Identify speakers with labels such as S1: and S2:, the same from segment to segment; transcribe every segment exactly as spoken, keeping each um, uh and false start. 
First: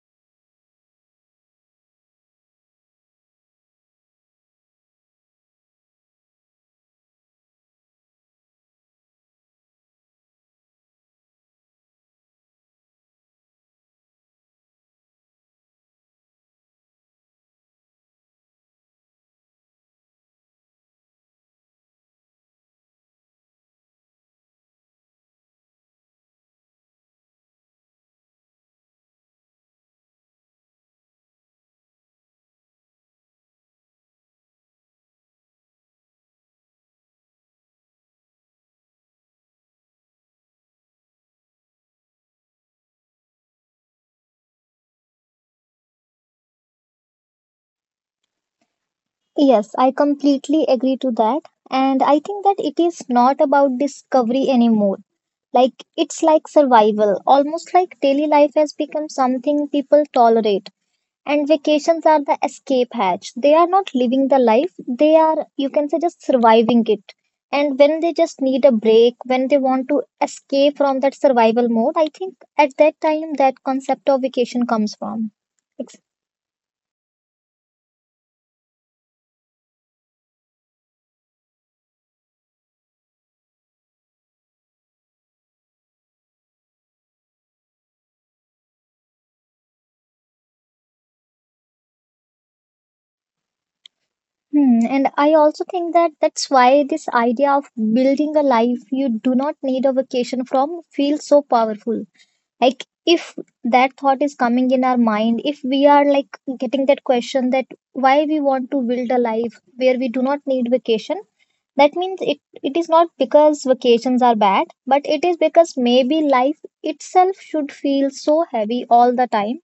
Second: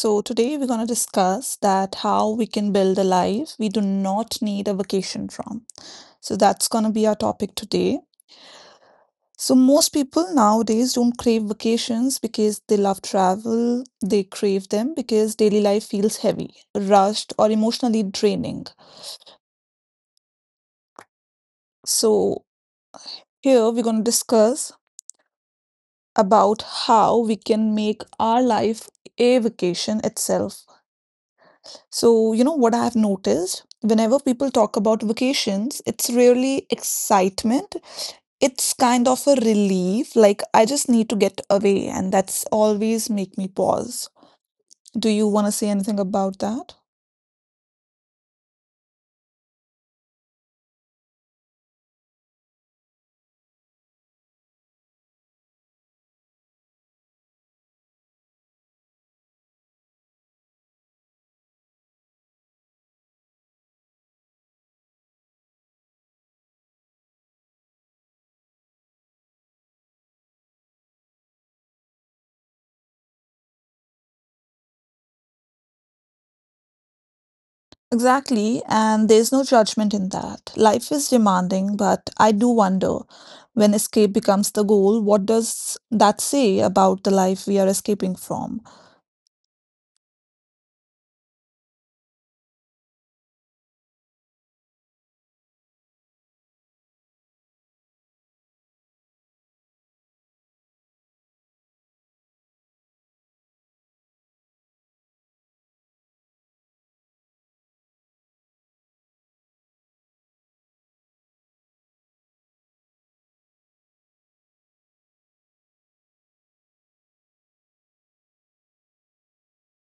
S1: so today we're going to discuss that how we can build a life we do not need a vacation from. So that's going to be our topic today. So most people nowadays don't crave vacations because they love travel. They crave them because daily life feels heavy, rushed, or emotionally draining. So here we're going to discuss about how we can make our life a vacation itself. So, you know what I've noticed? Whenever people talk about vacations, it's really excitement. It's kind of a relief, like I just need to get away, and that's always make me pause. Do you want to say anything about that?
S2: Yes, I completely agree to that. And I think that it is not about discovery anymore. Like, it's like survival. Almost like daily life has become something people tolerate. And vacations are the escape hatch. They are not living the life, they are, you can say, just surviving it. And when they just need a break, when they want to escape from that survival mode, I think at that time that concept of vacation comes from.
S1: Exactly, and there's no judgment in that. Life is demanding, but I do wonder when escape becomes the goal, what does that say about the life we are escaping from?
S2: Hmm, and I also think that that's why this idea of building a life you do not need a vacation from feels so powerful. Like, if that thought is coming in our mind, if we are like getting that question that why we want to build a life where we do not need vacation, that means it, it is not because vacations are bad, but it is because maybe life itself should feel so heavy all the time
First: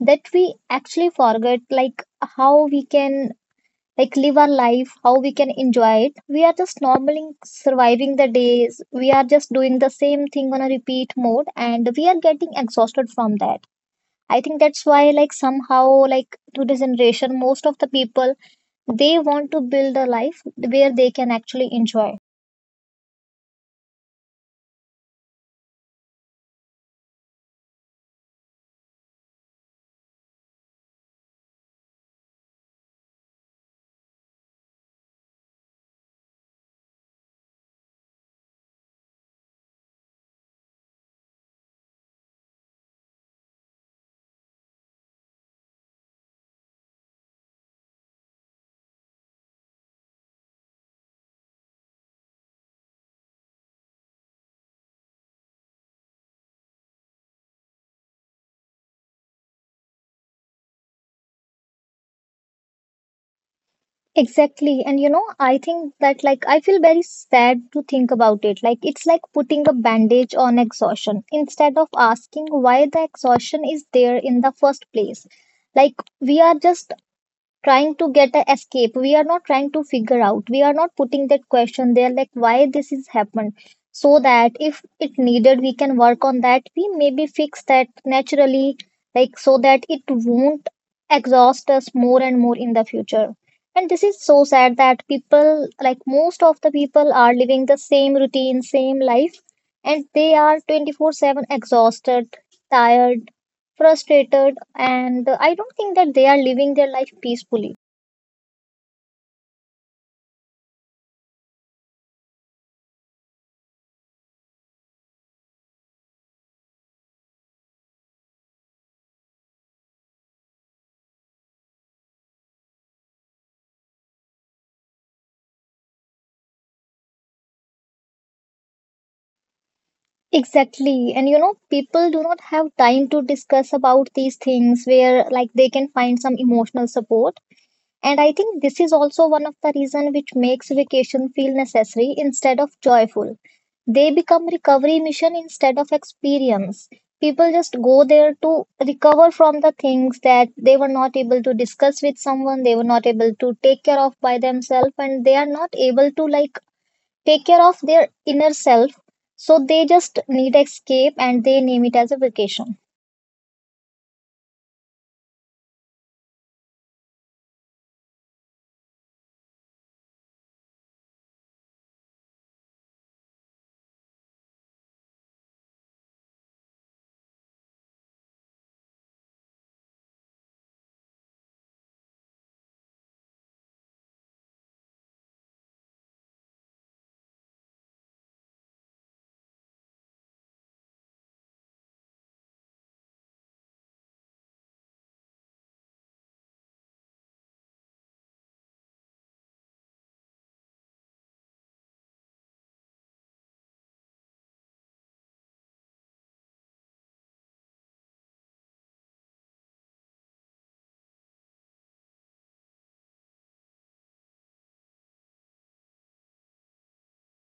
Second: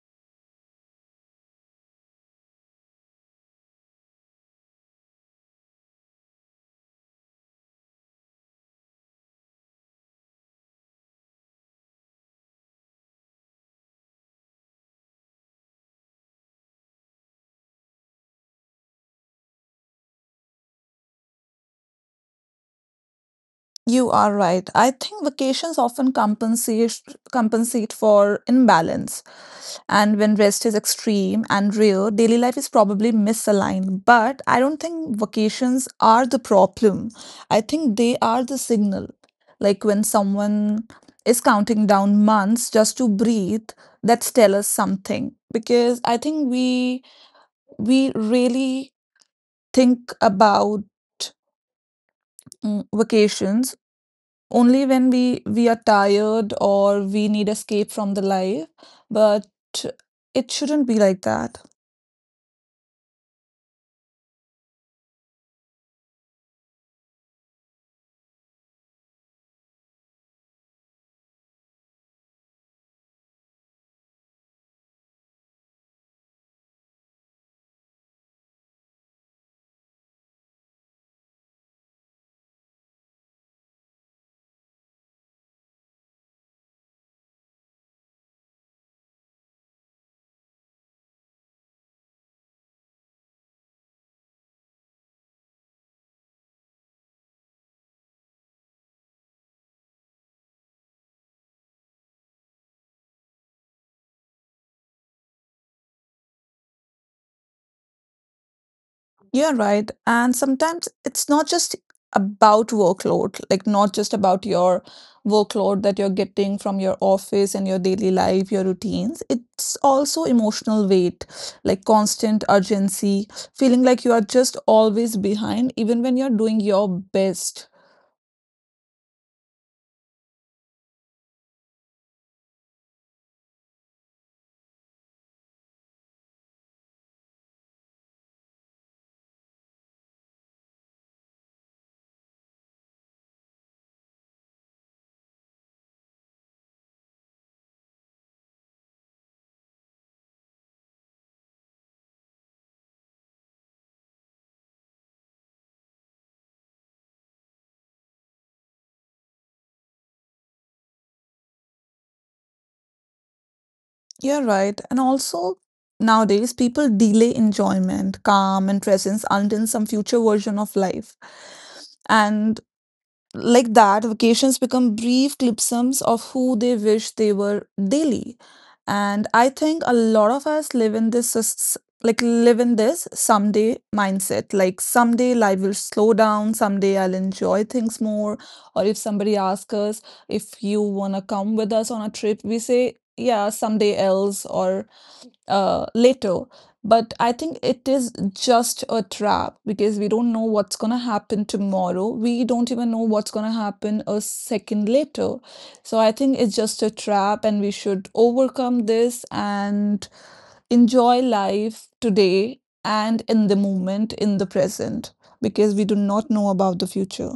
S2: that we actually forget like how we can like live our life, how we can enjoy it. We are just normally surviving the days. We are just doing the same thing on a repeat mode and we are getting exhausted from that. I think that's why like somehow like today's generation, most of the people they want to build a life where they can actually enjoy.
S1: You are right. I think vacations often compensate compensate for imbalance. And when rest is extreme and rare, daily life is probably misaligned. But I don't think vacations are the problem. I think they are the signal. Like when someone is counting down months just to breathe, that's tell us something. Because I think we we really think about mm, vacations only when we we are tired or we need escape from the life, but it shouldn't be like that.
S2: Exactly. And you know, I think that like I feel very sad to think about it. Like it's like putting a bandage on exhaustion instead of asking why the exhaustion is there in the first place. Like, we are just trying to get an escape, we are not trying to figure out, we are not putting that question there like why this is happened, so that if it needed we can work on that, we maybe fix that naturally, like so that it won't exhaust us more and more in the future. And this is so sad that people, like most of the people, are living the same routine same life, and they are twenty-four seven exhausted, tired, frustrated. And I don't think that they are living their life peacefully.
S1: Yeah, right, and sometimes it's not just about workload, like not just about your workload that you're getting from your office and your daily life, your routines. It's also emotional weight, like constant urgency, feeling like you are just always behind even when you're doing your best.
S2: Exactly. And you know, people do not have time to discuss about these things where like they can find some emotional support. And I think this is also one of the reason which makes vacation feel necessary instead of joyful. They become recovery mission instead of experience. People just go there to recover from the things that they were not able to discuss with someone, they were not able to take care of by themselves, and they are not able to like take care of their inner self, so they just need escape and they name it as a vacation.
S1: You're right. And also, nowadays, people delay enjoyment, calm, and presence until some future version of life. And like that, vacations become brief clipsums of who they wish they were daily. And I think a lot of us live in this, s- like, live in this someday mindset. Like, someday life will slow down, someday I'll enjoy things more. Or if somebody asks us if you want to come with us on a trip, we say, yeah, someday else. Or uh, later. But I think it is just a trap because we don't know what's going to happen tomorrow. We don't even know what's going to happen a second later. So I think it's just a trap, and we should overcome this and enjoy life today and in the moment, in the present, because we do not know about the future.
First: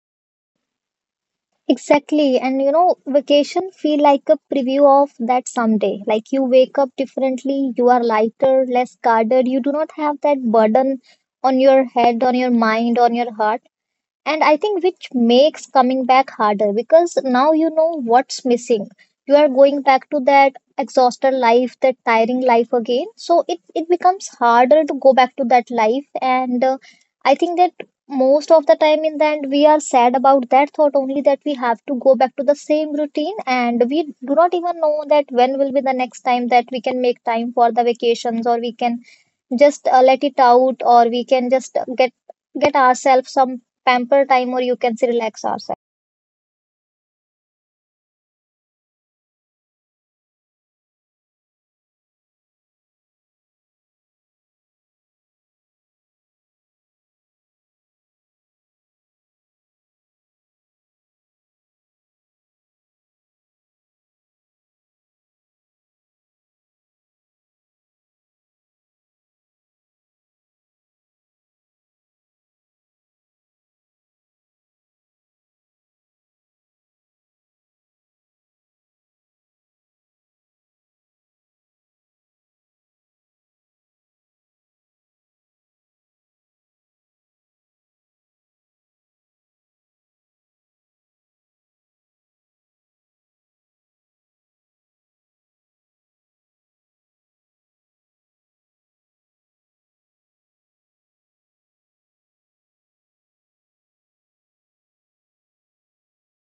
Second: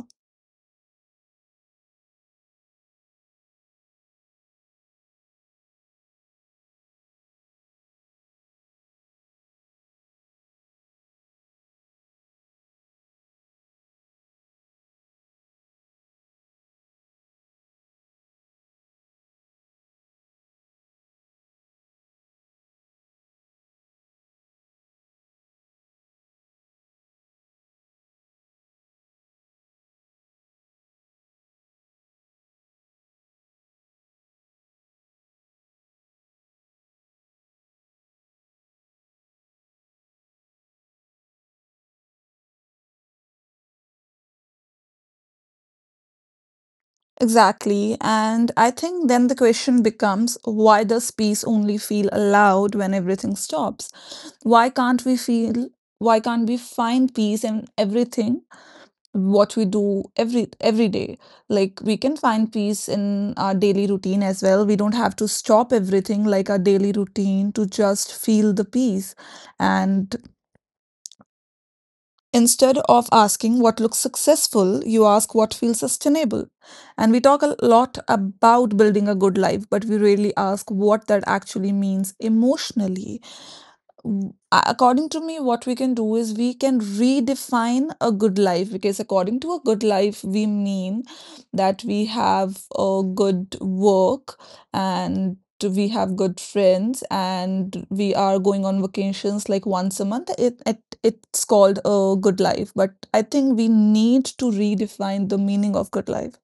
S2: Exactly. And you know vacation feel like a preview of that someday. Like, you wake up differently, you are lighter, less guarded, you do not have that burden on your head, on your mind, on your heart. And I think which makes coming back harder because now you know what's missing. You are going back to that exhausted life, that tiring life again. So it, it becomes harder to go back to that life. And uh, I think that most of the time in the end, we are sad about that thought only that we have to go back to the same routine. And we do not even know that when will be the next time that we can make time for the vacations, or we can just uh, let it out, or we can just uh, get get ourselves some pamper time, or you can say relax ourselves.
S1: Exactly. And I think then the question becomes, why does peace only feel allowed when everything stops? Why can't we feel why can't we find peace in everything what we do every every day? Like we can find peace in our daily routine as well. We don't have to stop everything like our daily routine to just feel the peace. And instead of asking what looks successful, you ask what feels sustainable. And we talk a lot about building a good life, but we rarely ask what that actually means emotionally. W- a- according to me, what we can do is we can redefine a good life, because according to a good life we mean that we have a good work, and we have good friends, and we are going on vacations like once a month, it, it it's called a good life. But I think we need to redefine the meaning of good life.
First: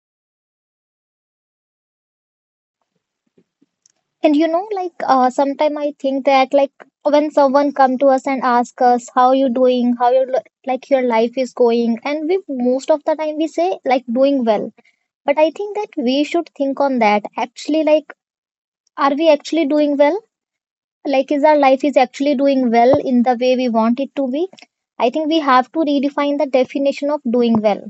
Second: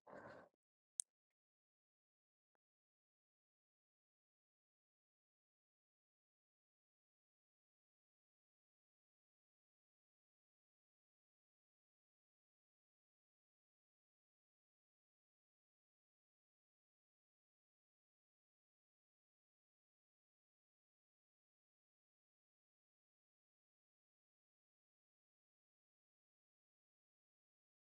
S2: And you know like uh, sometime I think that like when someone come to us and ask us how you doing, how your li- like your life is going, and we most of the time we say like doing well. But I think that we should think on that actually, like are we actually doing well, like is our life is actually doing well in the way we want it to be. I think we have to redefine the definition of doing well.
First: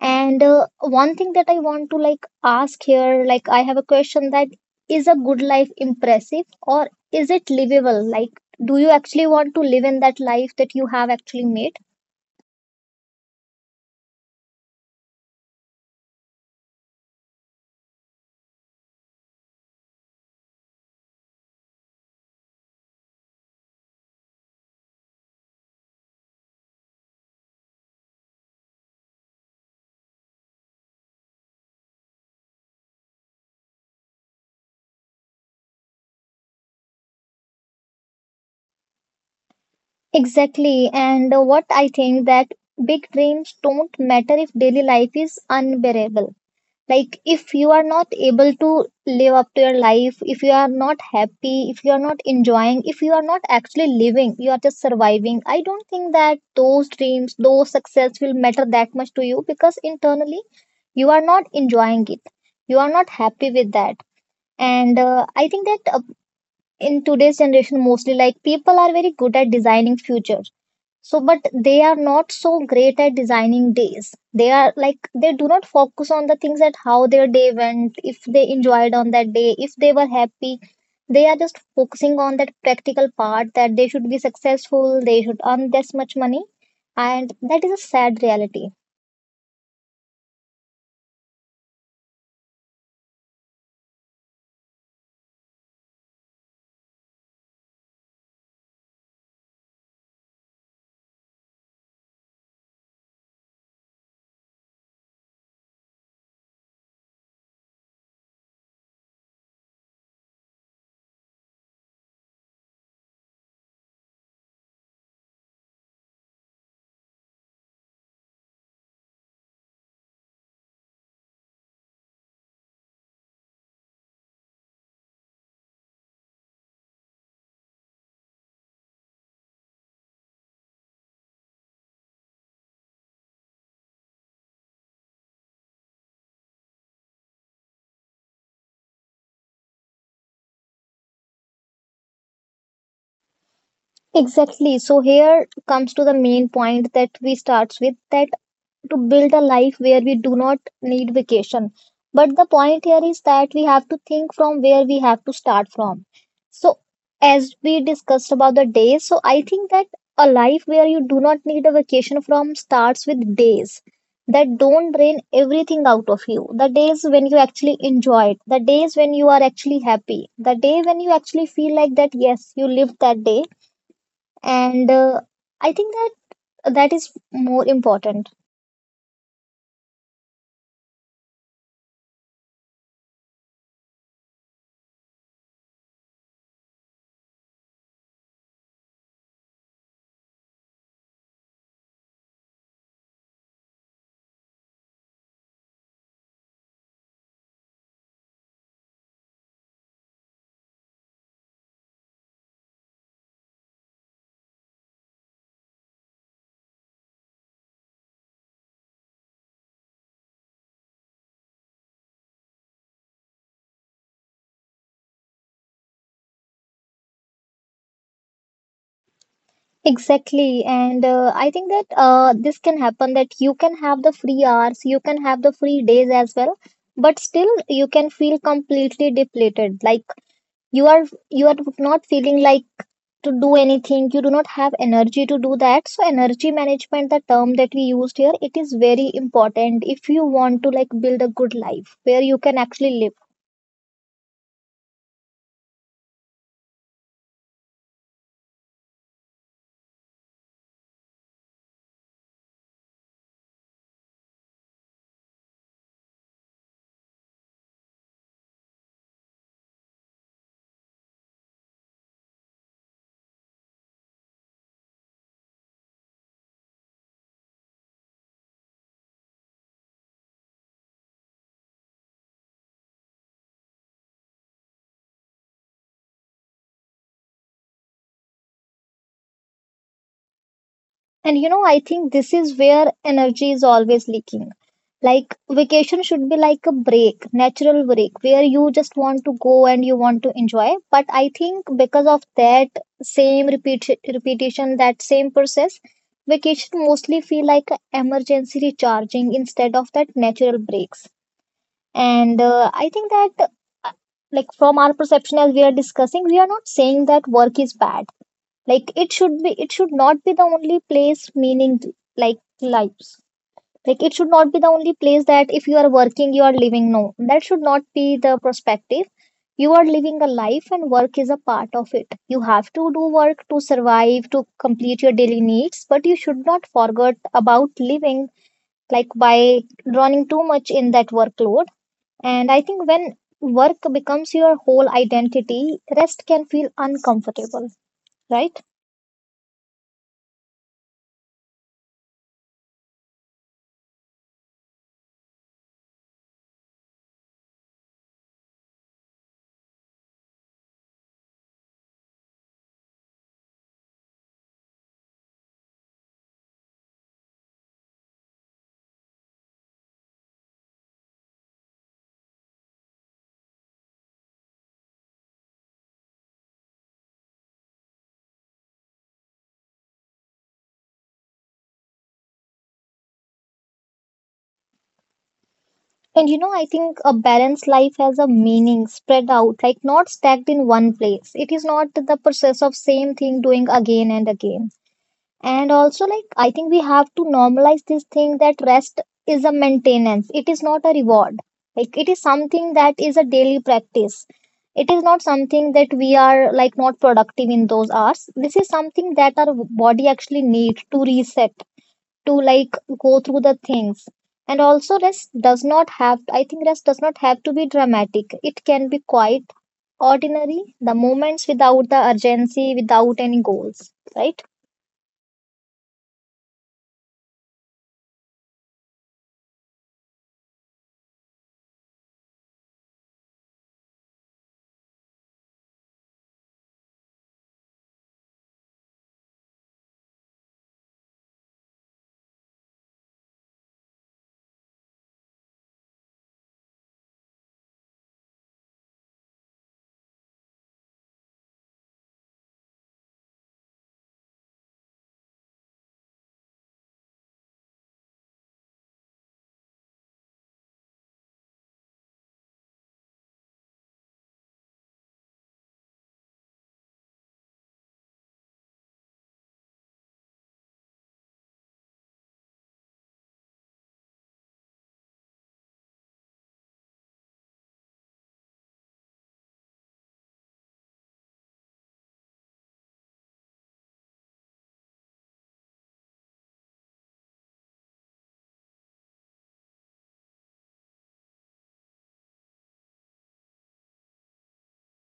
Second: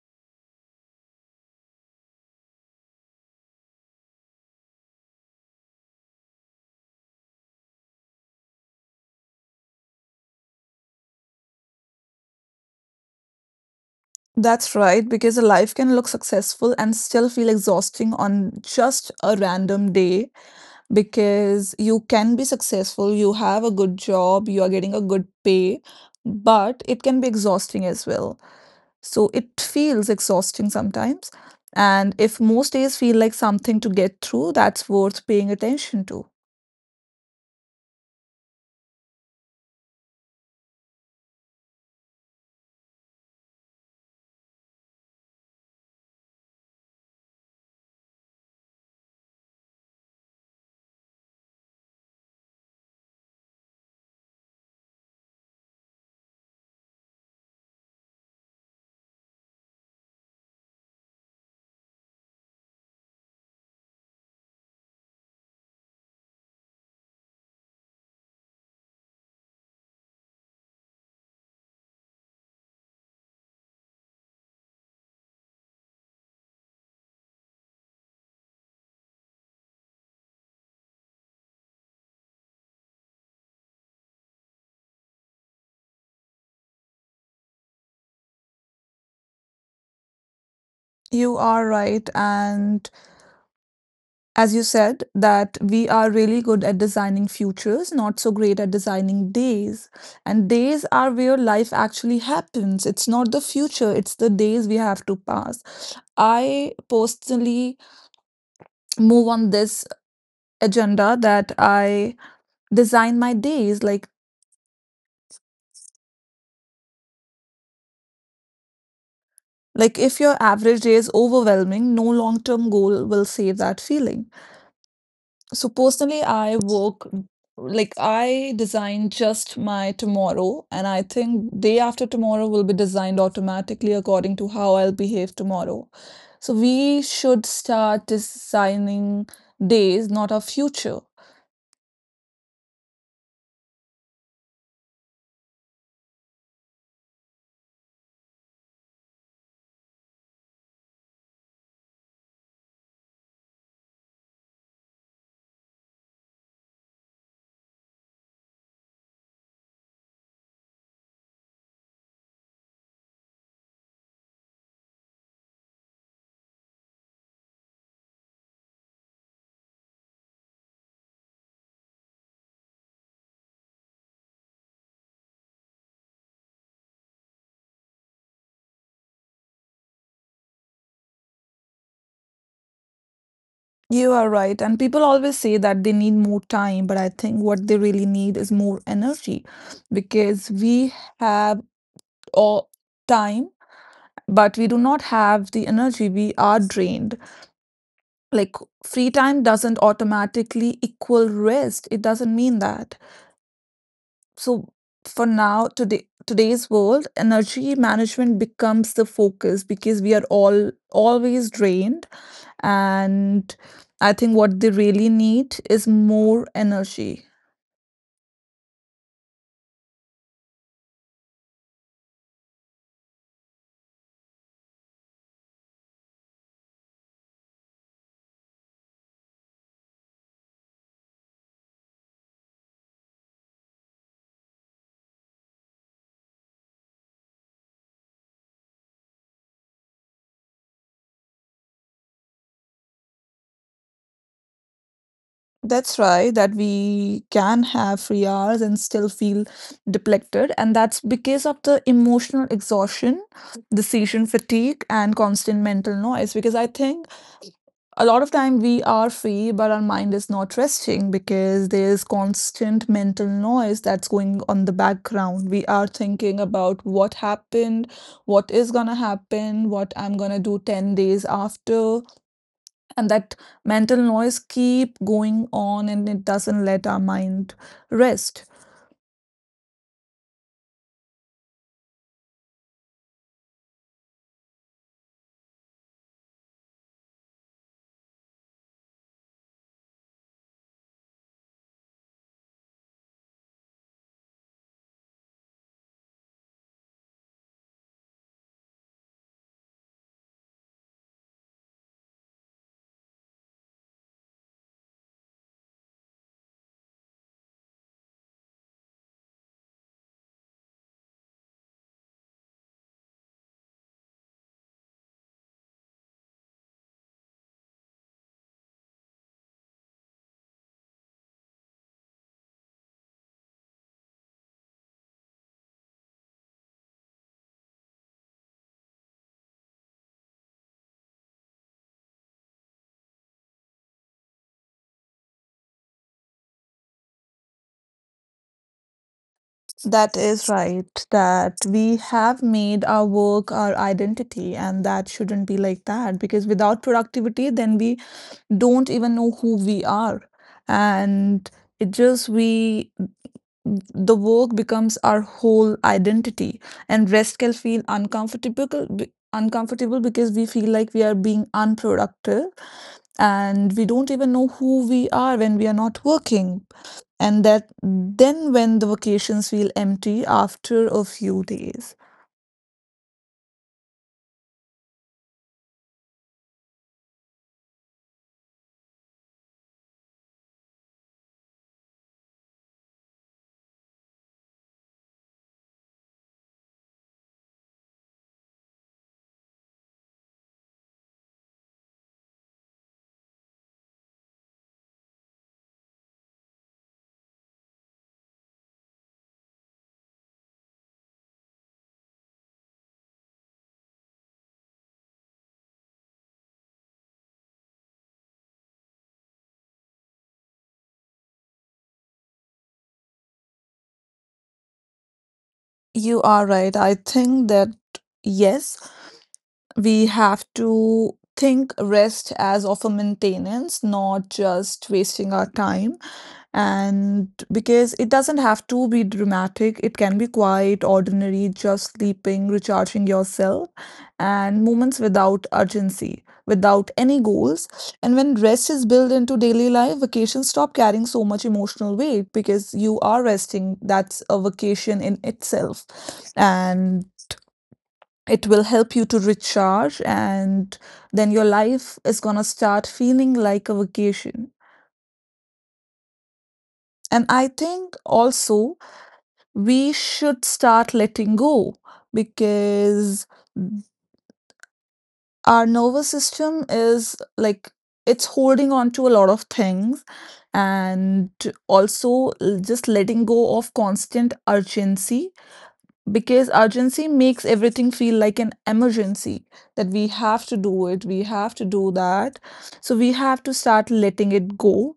S2: And uh, one thing that I want to like ask here, like I have a question that is a good life impressive or is it livable? Like, do you actually want to live in that life that you have actually made?
S1: That's right, because a life can look successful and still feel exhausting on just a random day, because you can be successful, you have a good job, you are getting a good pay, but it can be exhausting as well. So it feels exhausting sometimes. And if most days feel like something to get through, that's worth paying attention to.
S2: Exactly. And uh, what I think that big dreams don't matter if daily life is unbearable. Like, if you are not able to live up to your life, if you are not happy, if you are not enjoying, if you are not actually living, you are just surviving, I don't think that those dreams, those success will matter that much to you, because internally you are not enjoying it, you are not happy with that. And uh, I think that uh, in today's generation mostly like people are very good at designing future. So, but they are not so great at designing days. They are like, they do not focus on the things that how their day went, if they enjoyed on that day, if they were happy. They are just focusing on that practical part that they should be successful, they should earn this much money. And that is a sad reality.
S1: You are right. And as you said, that we are really good at designing futures, not so great at designing days. And days are where life actually happens. It's not the future, it's the days we have to pass. I personally move on this agenda that I design my days, like like if your average day is overwhelming, no long-term goal will save that feeling. So personally, I work like I design just my tomorrow, and I think day after tomorrow will be designed automatically according to how I'll behave tomorrow. So we should start designing days, not our future.
S2: Exactly. So, here comes to the main point that we starts with that to build a life where we do not need vacation. But the point here is that we have to think from where we have to start from. So, as we discussed about the days, so I think that a life where you do not need a vacation from starts with days that don't drain everything out of you. The days when you actually enjoy it, the days when you are actually happy, the day when you actually feel like that, yes, you lived that day. And uh, I think that that is more important.
S1: You are right. And people always say that they need more time, but I think what they really need is more energy, because we have all time, but we do not have the energy. We are drained. Like, free time doesn't automatically equal rest. It doesn't mean that. So for now, today today's world, energy management becomes the focus because we are all always drained, and I think what they really need is more energy.
S2: Exactly. And uh, I think that uh, this can happen that you can have the free hours, you can have the free days as well, but still you can feel completely depleted. Like, you are you are not feeling like to do anything. You do not have energy to do that. So energy management, the term that we used here, it is very important if you want to like build a good life where you can actually live.
S1: That's right, that we can have free hours and still feel depleted. And that's because of the emotional exhaustion, decision fatigue, and constant mental noise. Because I think a lot of time we are free but our mind is not resting, because there's constant mental noise that's going on the background. We are thinking about what happened, what is going to happen, what I'm going to do ten days after, and that mental noise keep going on, and it doesn't let our mind rest.
S2: And you know, I think this is where energy is always leaking. Like vacation should be like a break, natural break, where you just want to go and you want to enjoy. But I think because of that same repeat repetition, that same process, vacation mostly feel like a emergency recharging instead of that natural breaks. And uh, I think that, uh, like from our perception as we are discussing, we are not saying that work is bad, like it should be it should not be the only place meaning like lives, like it should not be the only place that if you are working you are living. No, that should not be the perspective. You are living a life and work is a part of it. You have to do work to survive, to complete your daily needs, but you should not forget about living, like by running too much in that workload. And I think when work becomes your whole identity, rest can feel uncomfortable, right?
S1: That is right, that we have made our work our identity, and that shouldn't be like that, because without productivity then we don't even know who we are. And it just we the work becomes our whole identity, and rest can feel uncomfortable, be- uncomfortable, because we feel like we are being unproductive, and we don't even know who we are when we are not working. And that, then when the vacations feel empty after a few days.
S2: And you know, I think a balanced life has a meaning spread out, like not stacked in one place. It is not the process of same thing doing again and again. And also, like, I think we have to normalize this thing that rest is a maintenance, it is not a reward. Like, it is something that is a daily practice. It is not something that we are like not productive in those hours. This is something that our body actually needs to reset, to like go through the things. And also rest does not have I think rest does not have to be dramatic, it can be quite ordinary, the moments without the urgency, without any goals, right?
S1: You are right, I think that, yes, we have to think rest as of a maintenance, not just wasting our time. And because it doesn't have to be dramatic, it can be quite ordinary, just sleeping, recharging yourself, and moments without urgency, without any goals. And when rest is built into daily life, vacations stop carrying so much emotional weight, because you are resting. That's a vacation in itself. And it will help you to recharge, and then your life is gonna start feeling like a vacation. And I think also we should start letting go, because our nervous system is like, it's holding on to a lot of things. And also, l- just letting go of constant urgency, because urgency makes everything feel like an emergency, that we have to do it, we have to do that. So we have to start letting it go,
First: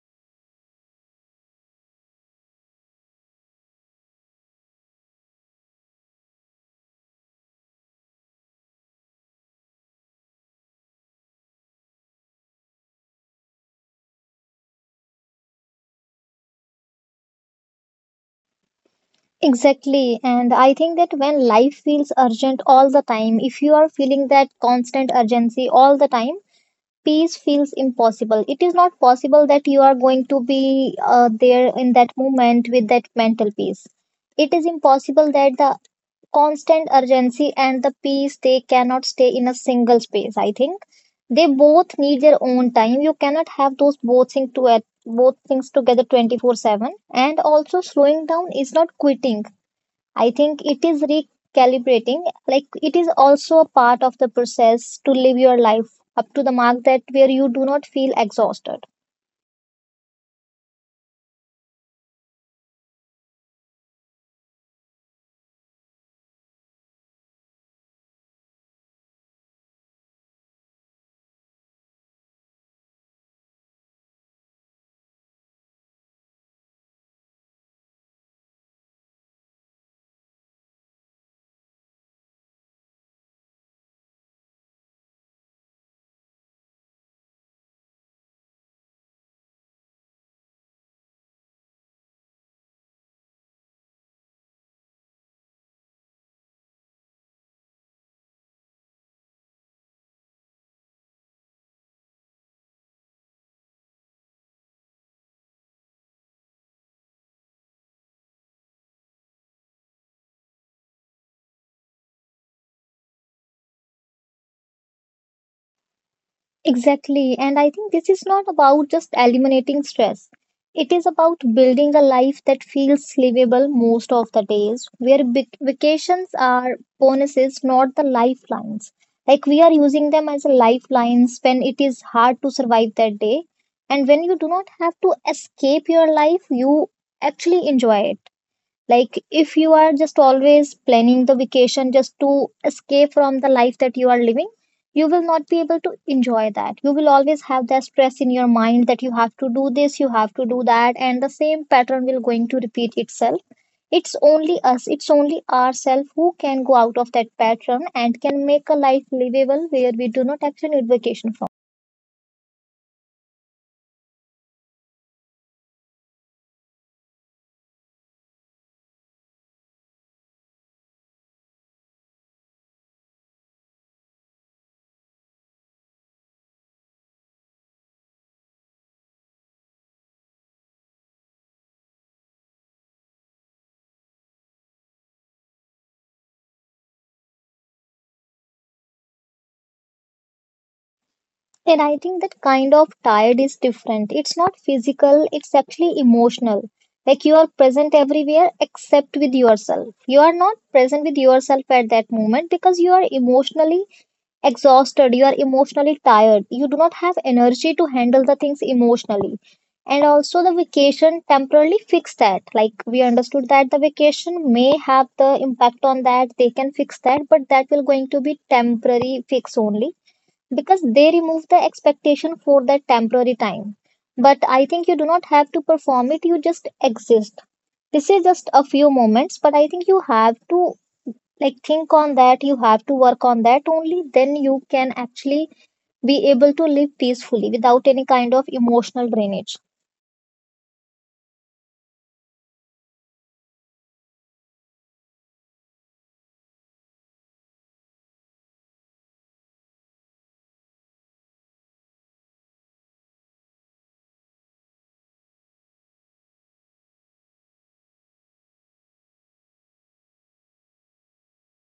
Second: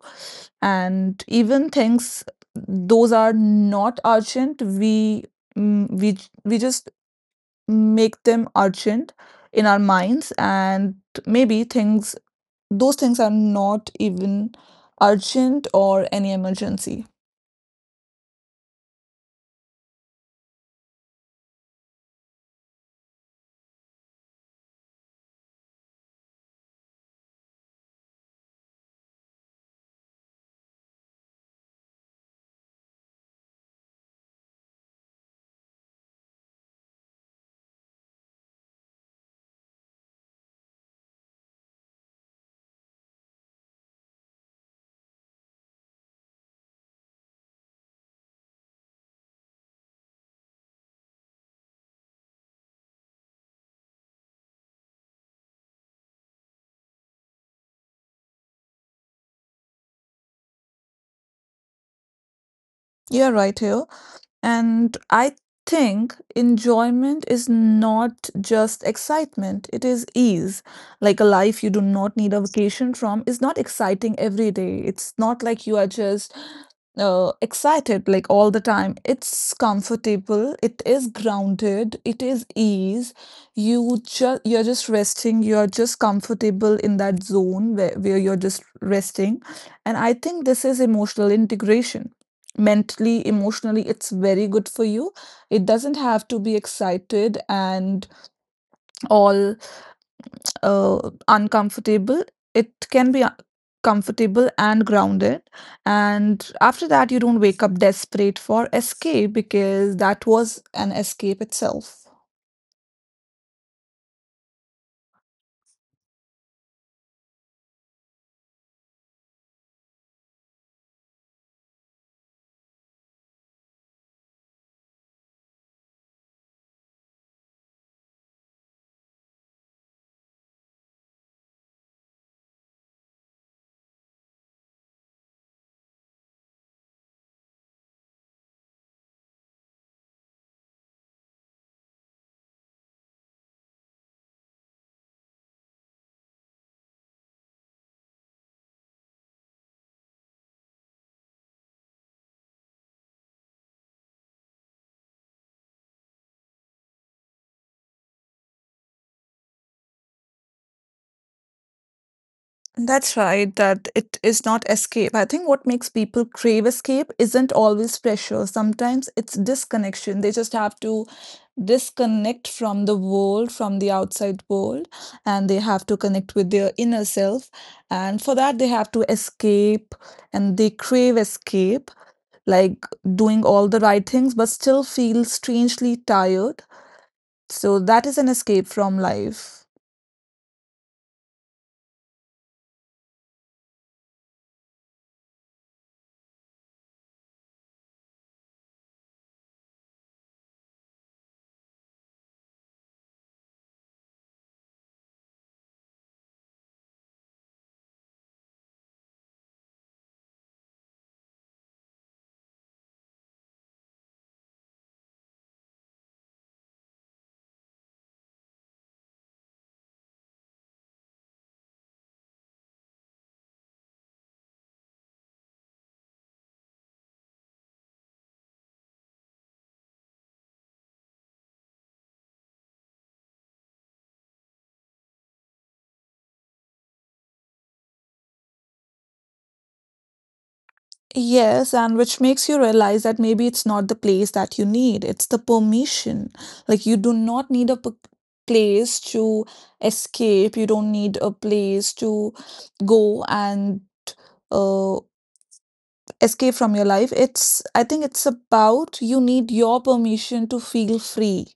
S1: and even things those are not urgent, we mm, we j- we just make them urgent in our minds. And maybe things, those things are not even urgent or any emergency.
S2: Exactly. And I think that when life feels urgent all the time, if you are feeling that constant urgency all the time, peace feels impossible. It is not possible that you are going to be uh, there in that moment with that mental peace. It is impossible that the constant urgency and the peace, they cannot stay in a single space, I think. They both need their own time. You cannot have those both things to at both things together twenty-four seven. And also slowing down is not quitting, I think it is recalibrating. Like, it is also a part of the process to live your life up to the mark that where you do not feel exhausted.
S1: You're right here. And I think enjoyment is not just excitement, it is ease. Like a life you do not need a vacation from is not exciting every day. It's not like you are just uh, excited like all the time. It's comfortable, it is grounded, it is ease. You just you're just resting, you're just comfortable in that zone where, where you're just resting. And I think this is emotional integration. Mentally, emotionally, it's very good for you. It doesn't have to be excited and all uh, uncomfortable. It can be uh, comfortable and grounded. And after that, you don't wake up desperate for escape, because that was an escape itself.
S2: Exactly. And I think this is not about just eliminating stress. It is about building a life that feels livable most of the days, where vac- vacations are bonuses, not the lifelines. Like we are using them as a lifelines when it is hard to survive that day. And when you do not have to escape your life, you actually enjoy it. Like if you are just always planning the vacation just to escape from the life that you are living, you will not be able to enjoy that. You will always have that stress in your mind that you have to do this, you have to do that, and the same pattern will going to repeat itself. It's only us, it's only ourselves who can go out of that pattern and can make a life livable where we do not actually need vacation.
S1: That's right, that it is not escape. I think what makes people crave escape isn't always pressure. Sometimes it's disconnection. They just have to disconnect from the world, from the outside world, and they have to connect with their inner self. And for that, they have to escape, and they crave escape, like doing all the right things, but still feel strangely tired. So that is an escape from life.
S2: And I think that kind of tired is different. It's not physical, it's actually emotional. Like you are present everywhere except with yourself. You are not present with yourself at that moment because you are emotionally exhausted, you are emotionally tired. You do not have energy to handle the things emotionally. And also, the vacation temporarily fixed that. Like we understood that the vacation may have the impact on that, they can fix that, but that will going to be temporary fix only because they remove the expectation for that temporary time. But I think you do not have to perform it, you just exist. This is just a few moments, but I think you have to like think on that, you have to work on that. Only then you can actually be able to live peacefully without any kind of emotional drainage.
S1: Yes, and which makes you realize that maybe it's not the place that you need, it's the permission. Like, you do not need a p- place to escape, you don't need a place to go and uh, escape from your life. It's, I think, it's about you need your permission to feel free.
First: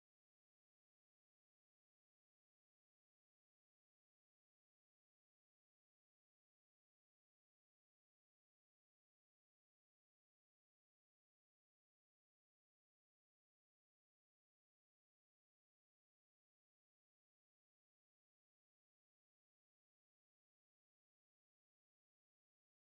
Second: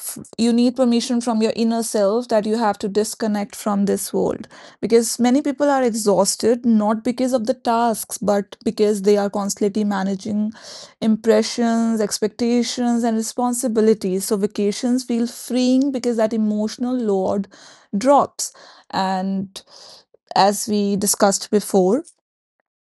S1: f- You need permission from your inner self, that you have to disconnect from this world, because many people are exhausted not because of the tasks, but because they are constantly managing impressions, expectations, and responsibilities. So vacations feel freeing because that emotional load drops. And as we discussed before,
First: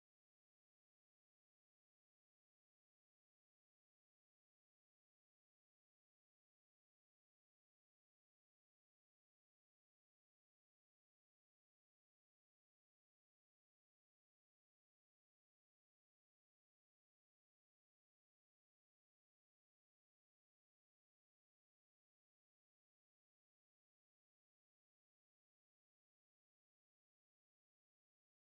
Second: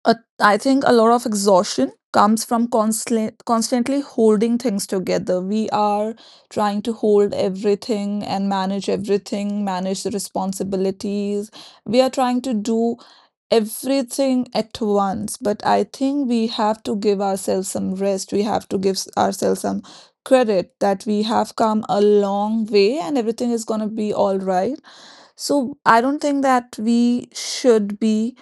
S1: uh, I think a lot of exhaustion comes from constantly constantly holding things together. We are trying to hold everything and manage everything, manage the responsibilities. We are trying to do everything at once, but I think we have to give ourselves some rest. We have to give s- ourselves some credit that we have come a long way, and everything is going to be all right. So I don't think that we should be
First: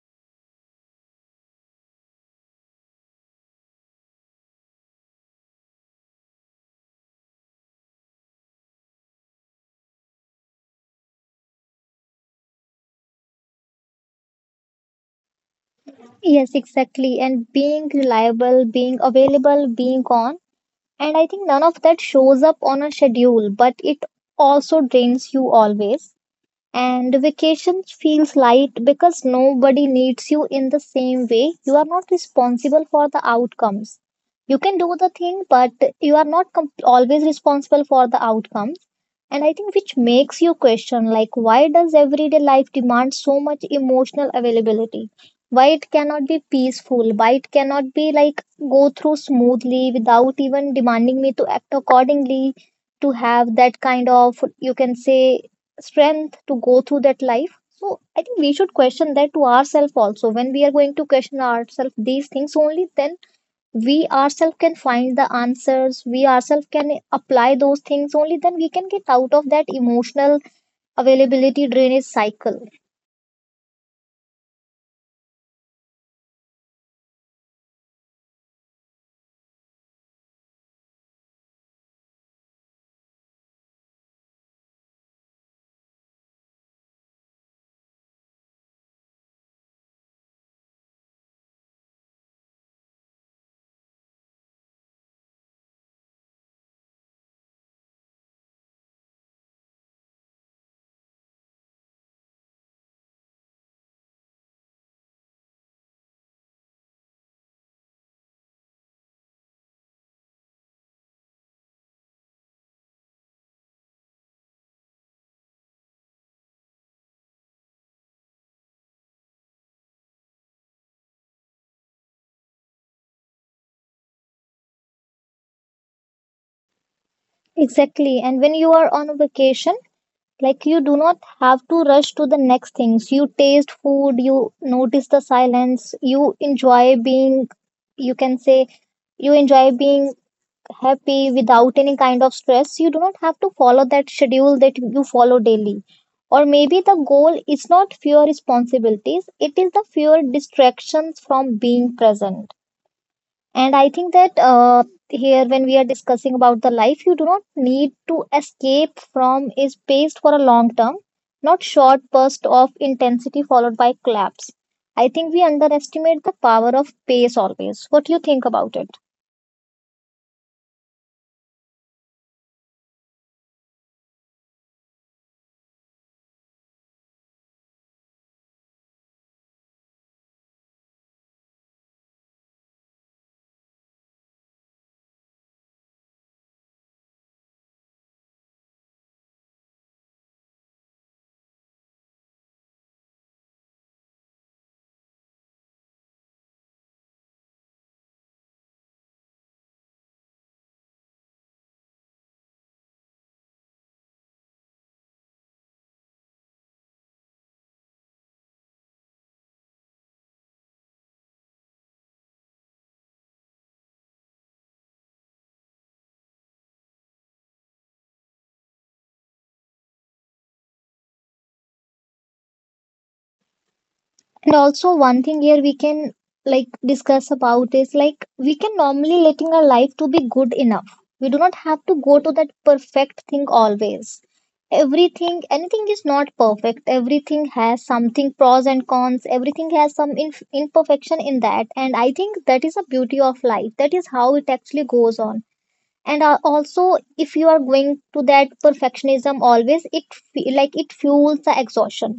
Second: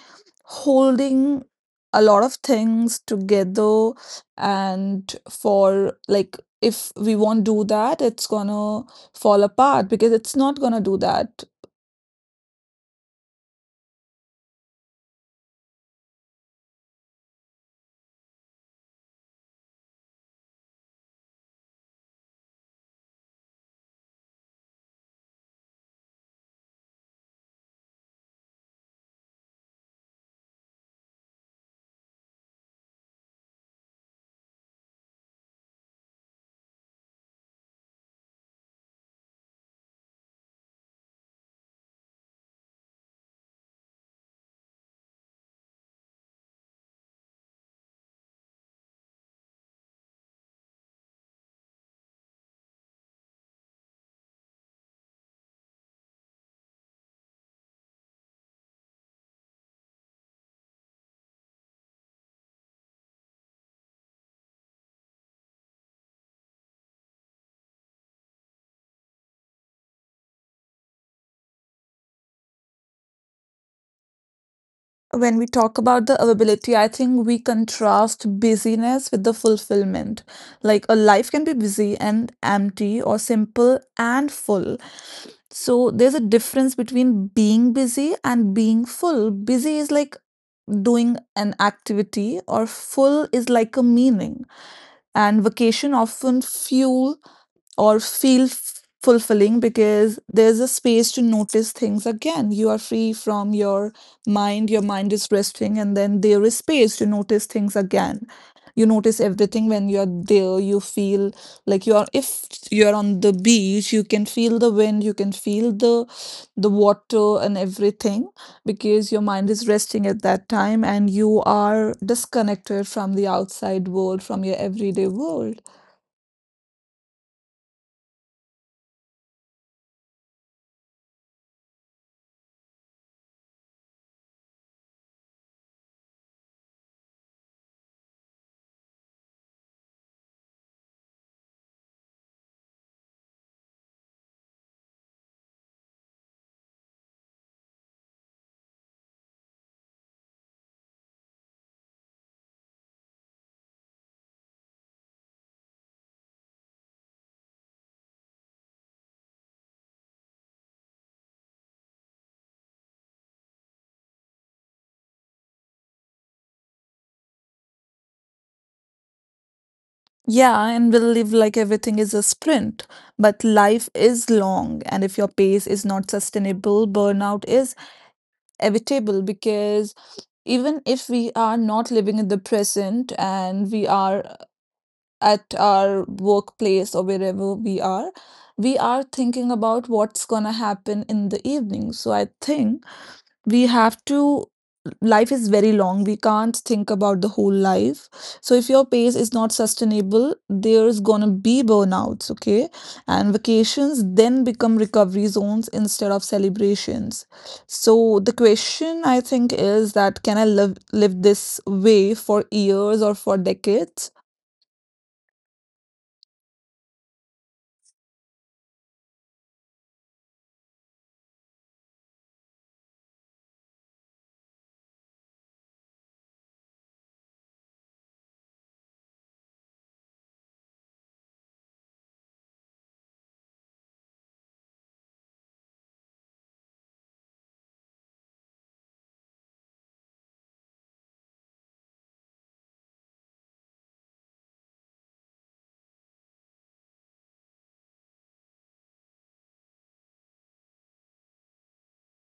S1: holding a lot of things together, and for like if we won't do that, it's gonna fall apart because it's not gonna do that.
S2: Yes, exactly. And being reliable, being available, being on. And I think none of that shows up on a schedule, but it also drains you always. And vacation feels light because nobody needs you in the same way. You are not responsible for the outcomes. You can do the thing, but you are not com- always responsible for the outcome. And I think which makes you question like why does everyday life demand so much emotional availability? Why it cannot be peaceful? Why it cannot be like go through smoothly without even demanding me to act accordingly to have that kind of, you can say, strength to go through that life. So I think we should question that to ourselves also. When we are going to question ourselves these things, only then we ourselves can find the answers, we ourselves can apply those things. Only then we can get out of that emotional availability drainage cycle.
S1: When we talk about the availability, I think we contrast busyness with the fulfillment. Like a life can be busy and empty or simple and full. So there's a difference between being busy and being full. Busy is like doing an activity or full is like a meaning. And vacation often fuel or feel f- fulfilling because there's a space to notice things again. You are free from your mind, your mind is resting, and then there is space to notice things again. You notice everything when you're there. You feel like you are, if you're on the beach, you can feel the wind, you can feel the the water and everything because your mind is resting at that time and you are disconnected from the outside world, from your everyday world.
S2: Exactly. And when you are on a vacation, like you do not have to rush to the next things. You taste food, you notice the silence, you enjoy being, you can say, you enjoy being happy without any kind of stress. You do not have to follow that schedule that you follow daily. Or maybe the goal is not fewer responsibilities, it is the fewer distractions from being present. And I think that uh, here when we are discussing about the life you do not need to escape from is paced for a long term, not short burst of intensity followed by collapse. I think we underestimate the power of pace always. What do you think about it?
S1: Yeah, and we live like everything is a sprint, but life is long, and if your pace is not sustainable, burnout is evitable because even if we are not living in the present and we are at our workplace or wherever we are, we are thinking about what's gonna happen in the evening. So I think we have to, life is very long, we can't think about the whole life. So if your pace is not sustainable, there's gonna be burnouts. Okay, and vacations then become recovery zones instead of celebrations. So the question, I think, is that can I live live this way for years or for decades?
S2: And also one thing here we can like discuss about is like we can normally letting our life to be good enough. We do not have to go to that perfect thing always. Everything, anything is not perfect. Everything has something pros and cons. Everything has some inf- imperfection in that. And I think that is a beauty of life. That is how it actually goes on. And uh, also, if you are going to that perfectionism always, it fe- like it fuels the exhaustion.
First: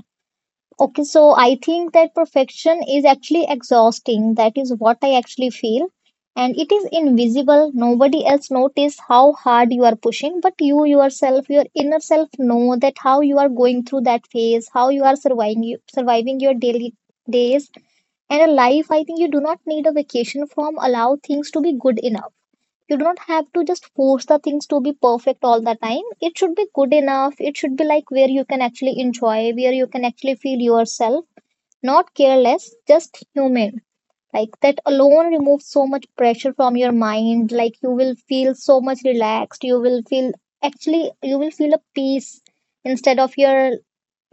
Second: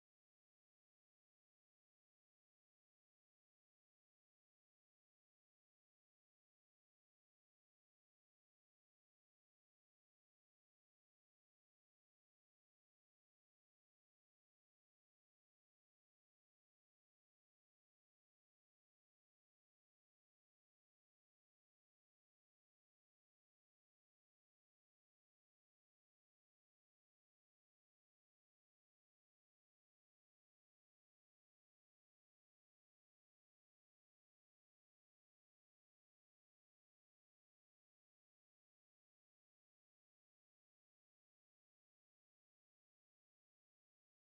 S2: Okay, so I think that perfection is actually exhausting. That is what I actually feel. And it is invisible. Nobody else notice how hard you are pushing, but you yourself, your inner self know that how you are going through that phase, how you are surviving surviving your daily days and a life. I think you do not need a vacation from allow things to be good enough. You do not have to just force the things to be perfect all the time. It should be good enough. It should be like where you can actually enjoy, where you can actually feel yourself not careless, just human. Like that alone removes so much pressure from your mind. Like you will feel so much relaxed. You will feel actually, you will feel a peace instead of your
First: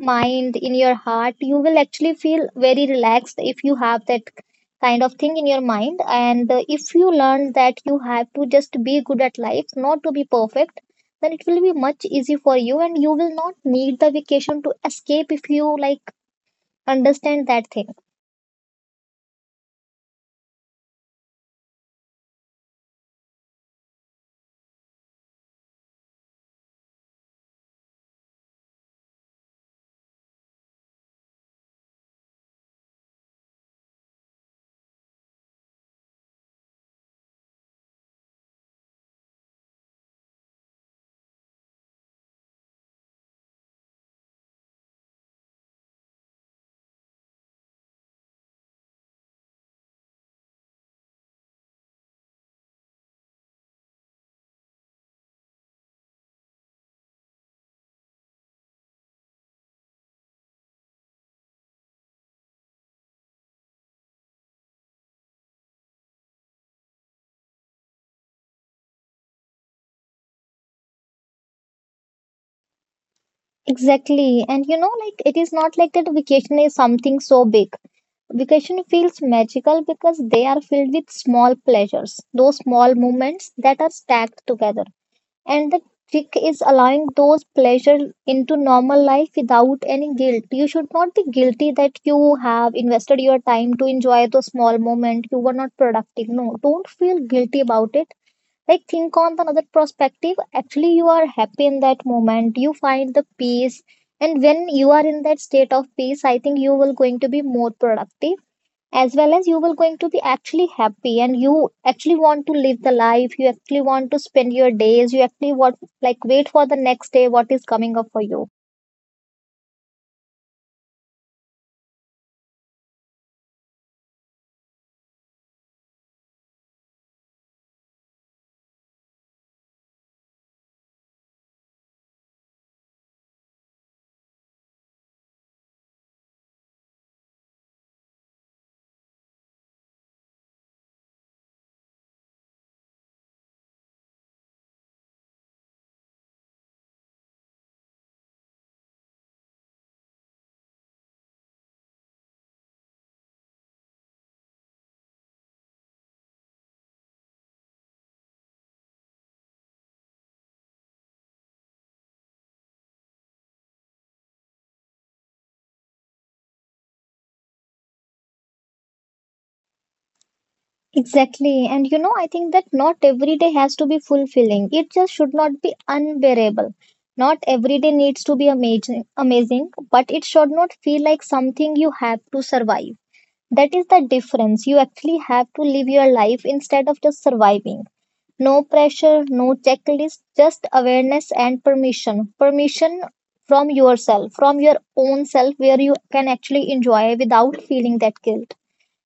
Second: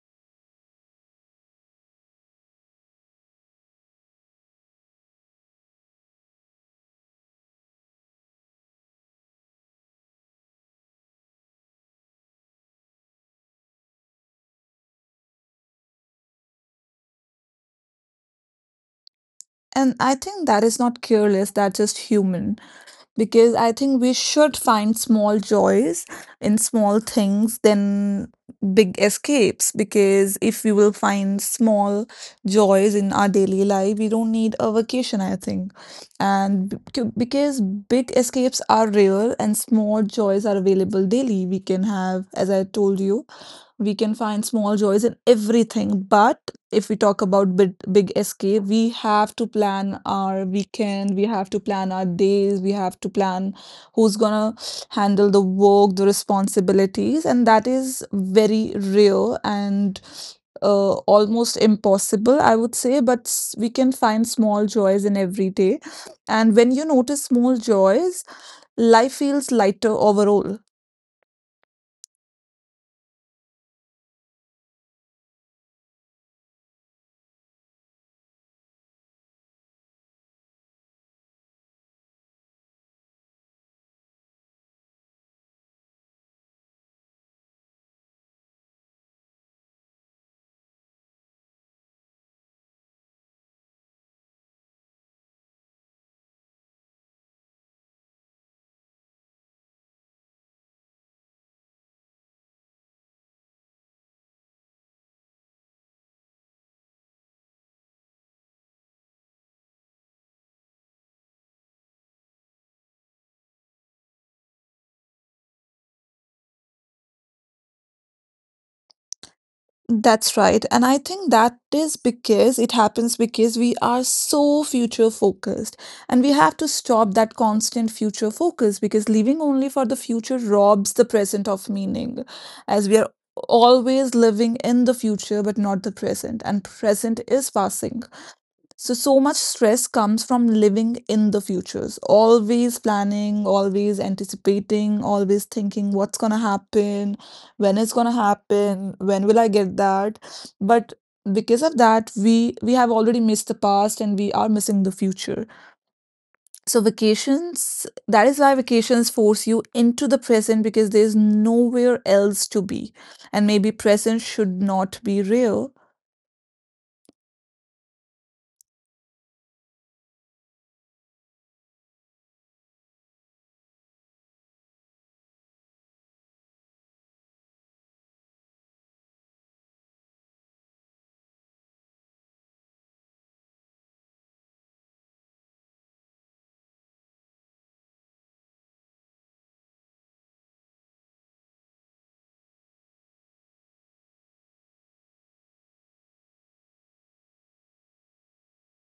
S2: mind in your heart. You will actually feel very relaxed if you have that kind of thing in your mind. And uh, if you learn that you have to just be good at life, not to be perfect, then it will be much easy for you and you will not need the vacation to escape if you like understand that thing.
S1: And I think that is not careless, that's just human. Because I think we should find small joys in small things than big escapes. Because if we will find small joys in our daily life, we don't need a vacation, I think. And b- c- because big escapes are rare and small joys are available daily, we can have, as I told you, we can find small joys in everything. But if we talk about big, big escape, we have to plan our weekend, we have to plan our days, we have to plan who's gonna handle the work, the responsibilities, and that is very rare and uh, almost impossible, I would say. But s- we can find small joys in every day, and when you notice small joys, life feels lighter overall.
S2: Exactly. And you know, like it is not like that vacation is something so big. Vacation feels magical because they are filled with small pleasures, those small moments that are stacked together. And the trick is allowing those pleasures into normal life without any guilt. You should not be guilty that you have invested your time to enjoy those small moment. You were not productive. No, don't feel guilty about it. Like think on another perspective, actually you are happy in that moment, you find the peace. And when you are in that state of peace, I think you will going to be more productive as well as you will going to be actually happy. And you actually want to live the life, you actually want to spend your days, you actually want like wait for the next day what is coming up for you.
S1: That's right. And I think that is because it happens because we are so future focused. And we have to stop that constant future focus because living only for the future robs the present of meaning, as we are always living in the future but not the present. And present is passing. So so much stress comes from living in the futures, always planning, always anticipating, always thinking what's gonna happen, when it's gonna happen, when will I get that. But because of that, we we have already missed the past and we are missing the future. So vacations, that is why vacations force you into the present because there's nowhere else to be. And maybe present should not be real
S2: Exactly. And you know, I think that not every day has to be fulfilling. It just should not be unbearable. Not every day needs to be amazing, amazing, but it should not feel like something you have to survive. That is the difference. You actually have to live your life instead of just surviving. No pressure, no checklist, just awareness and permission. Permission from yourself, from your own self, where you can actually enjoy without feeling that guilt.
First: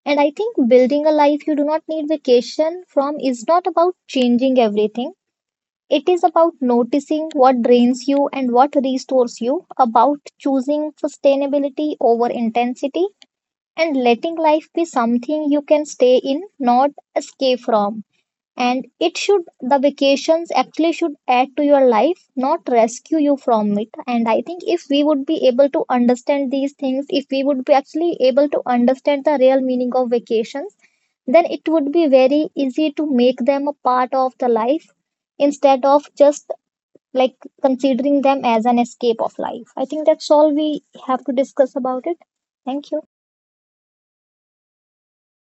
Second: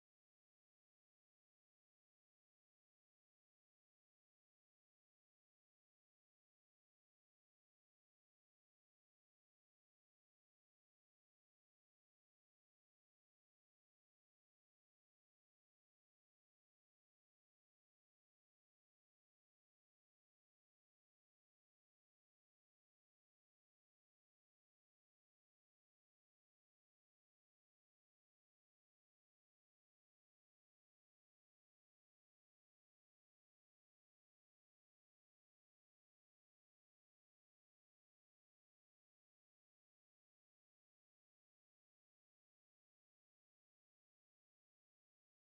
S2: And I think building a life you do not need vacation from is not about changing everything. It is about noticing what drains you and what restores you, about choosing sustainability over intensity, and letting life be something you can stay in, not escape from. And it should, the vacations actually should add to your life, not rescue you from it. And I think if we would be able to understand these things, if we would be actually able to understand the real meaning of vacations, then it would be very easy to make them a part of the life instead of just like considering them as an escape of life. I think that's all we have to discuss about it. Thank you.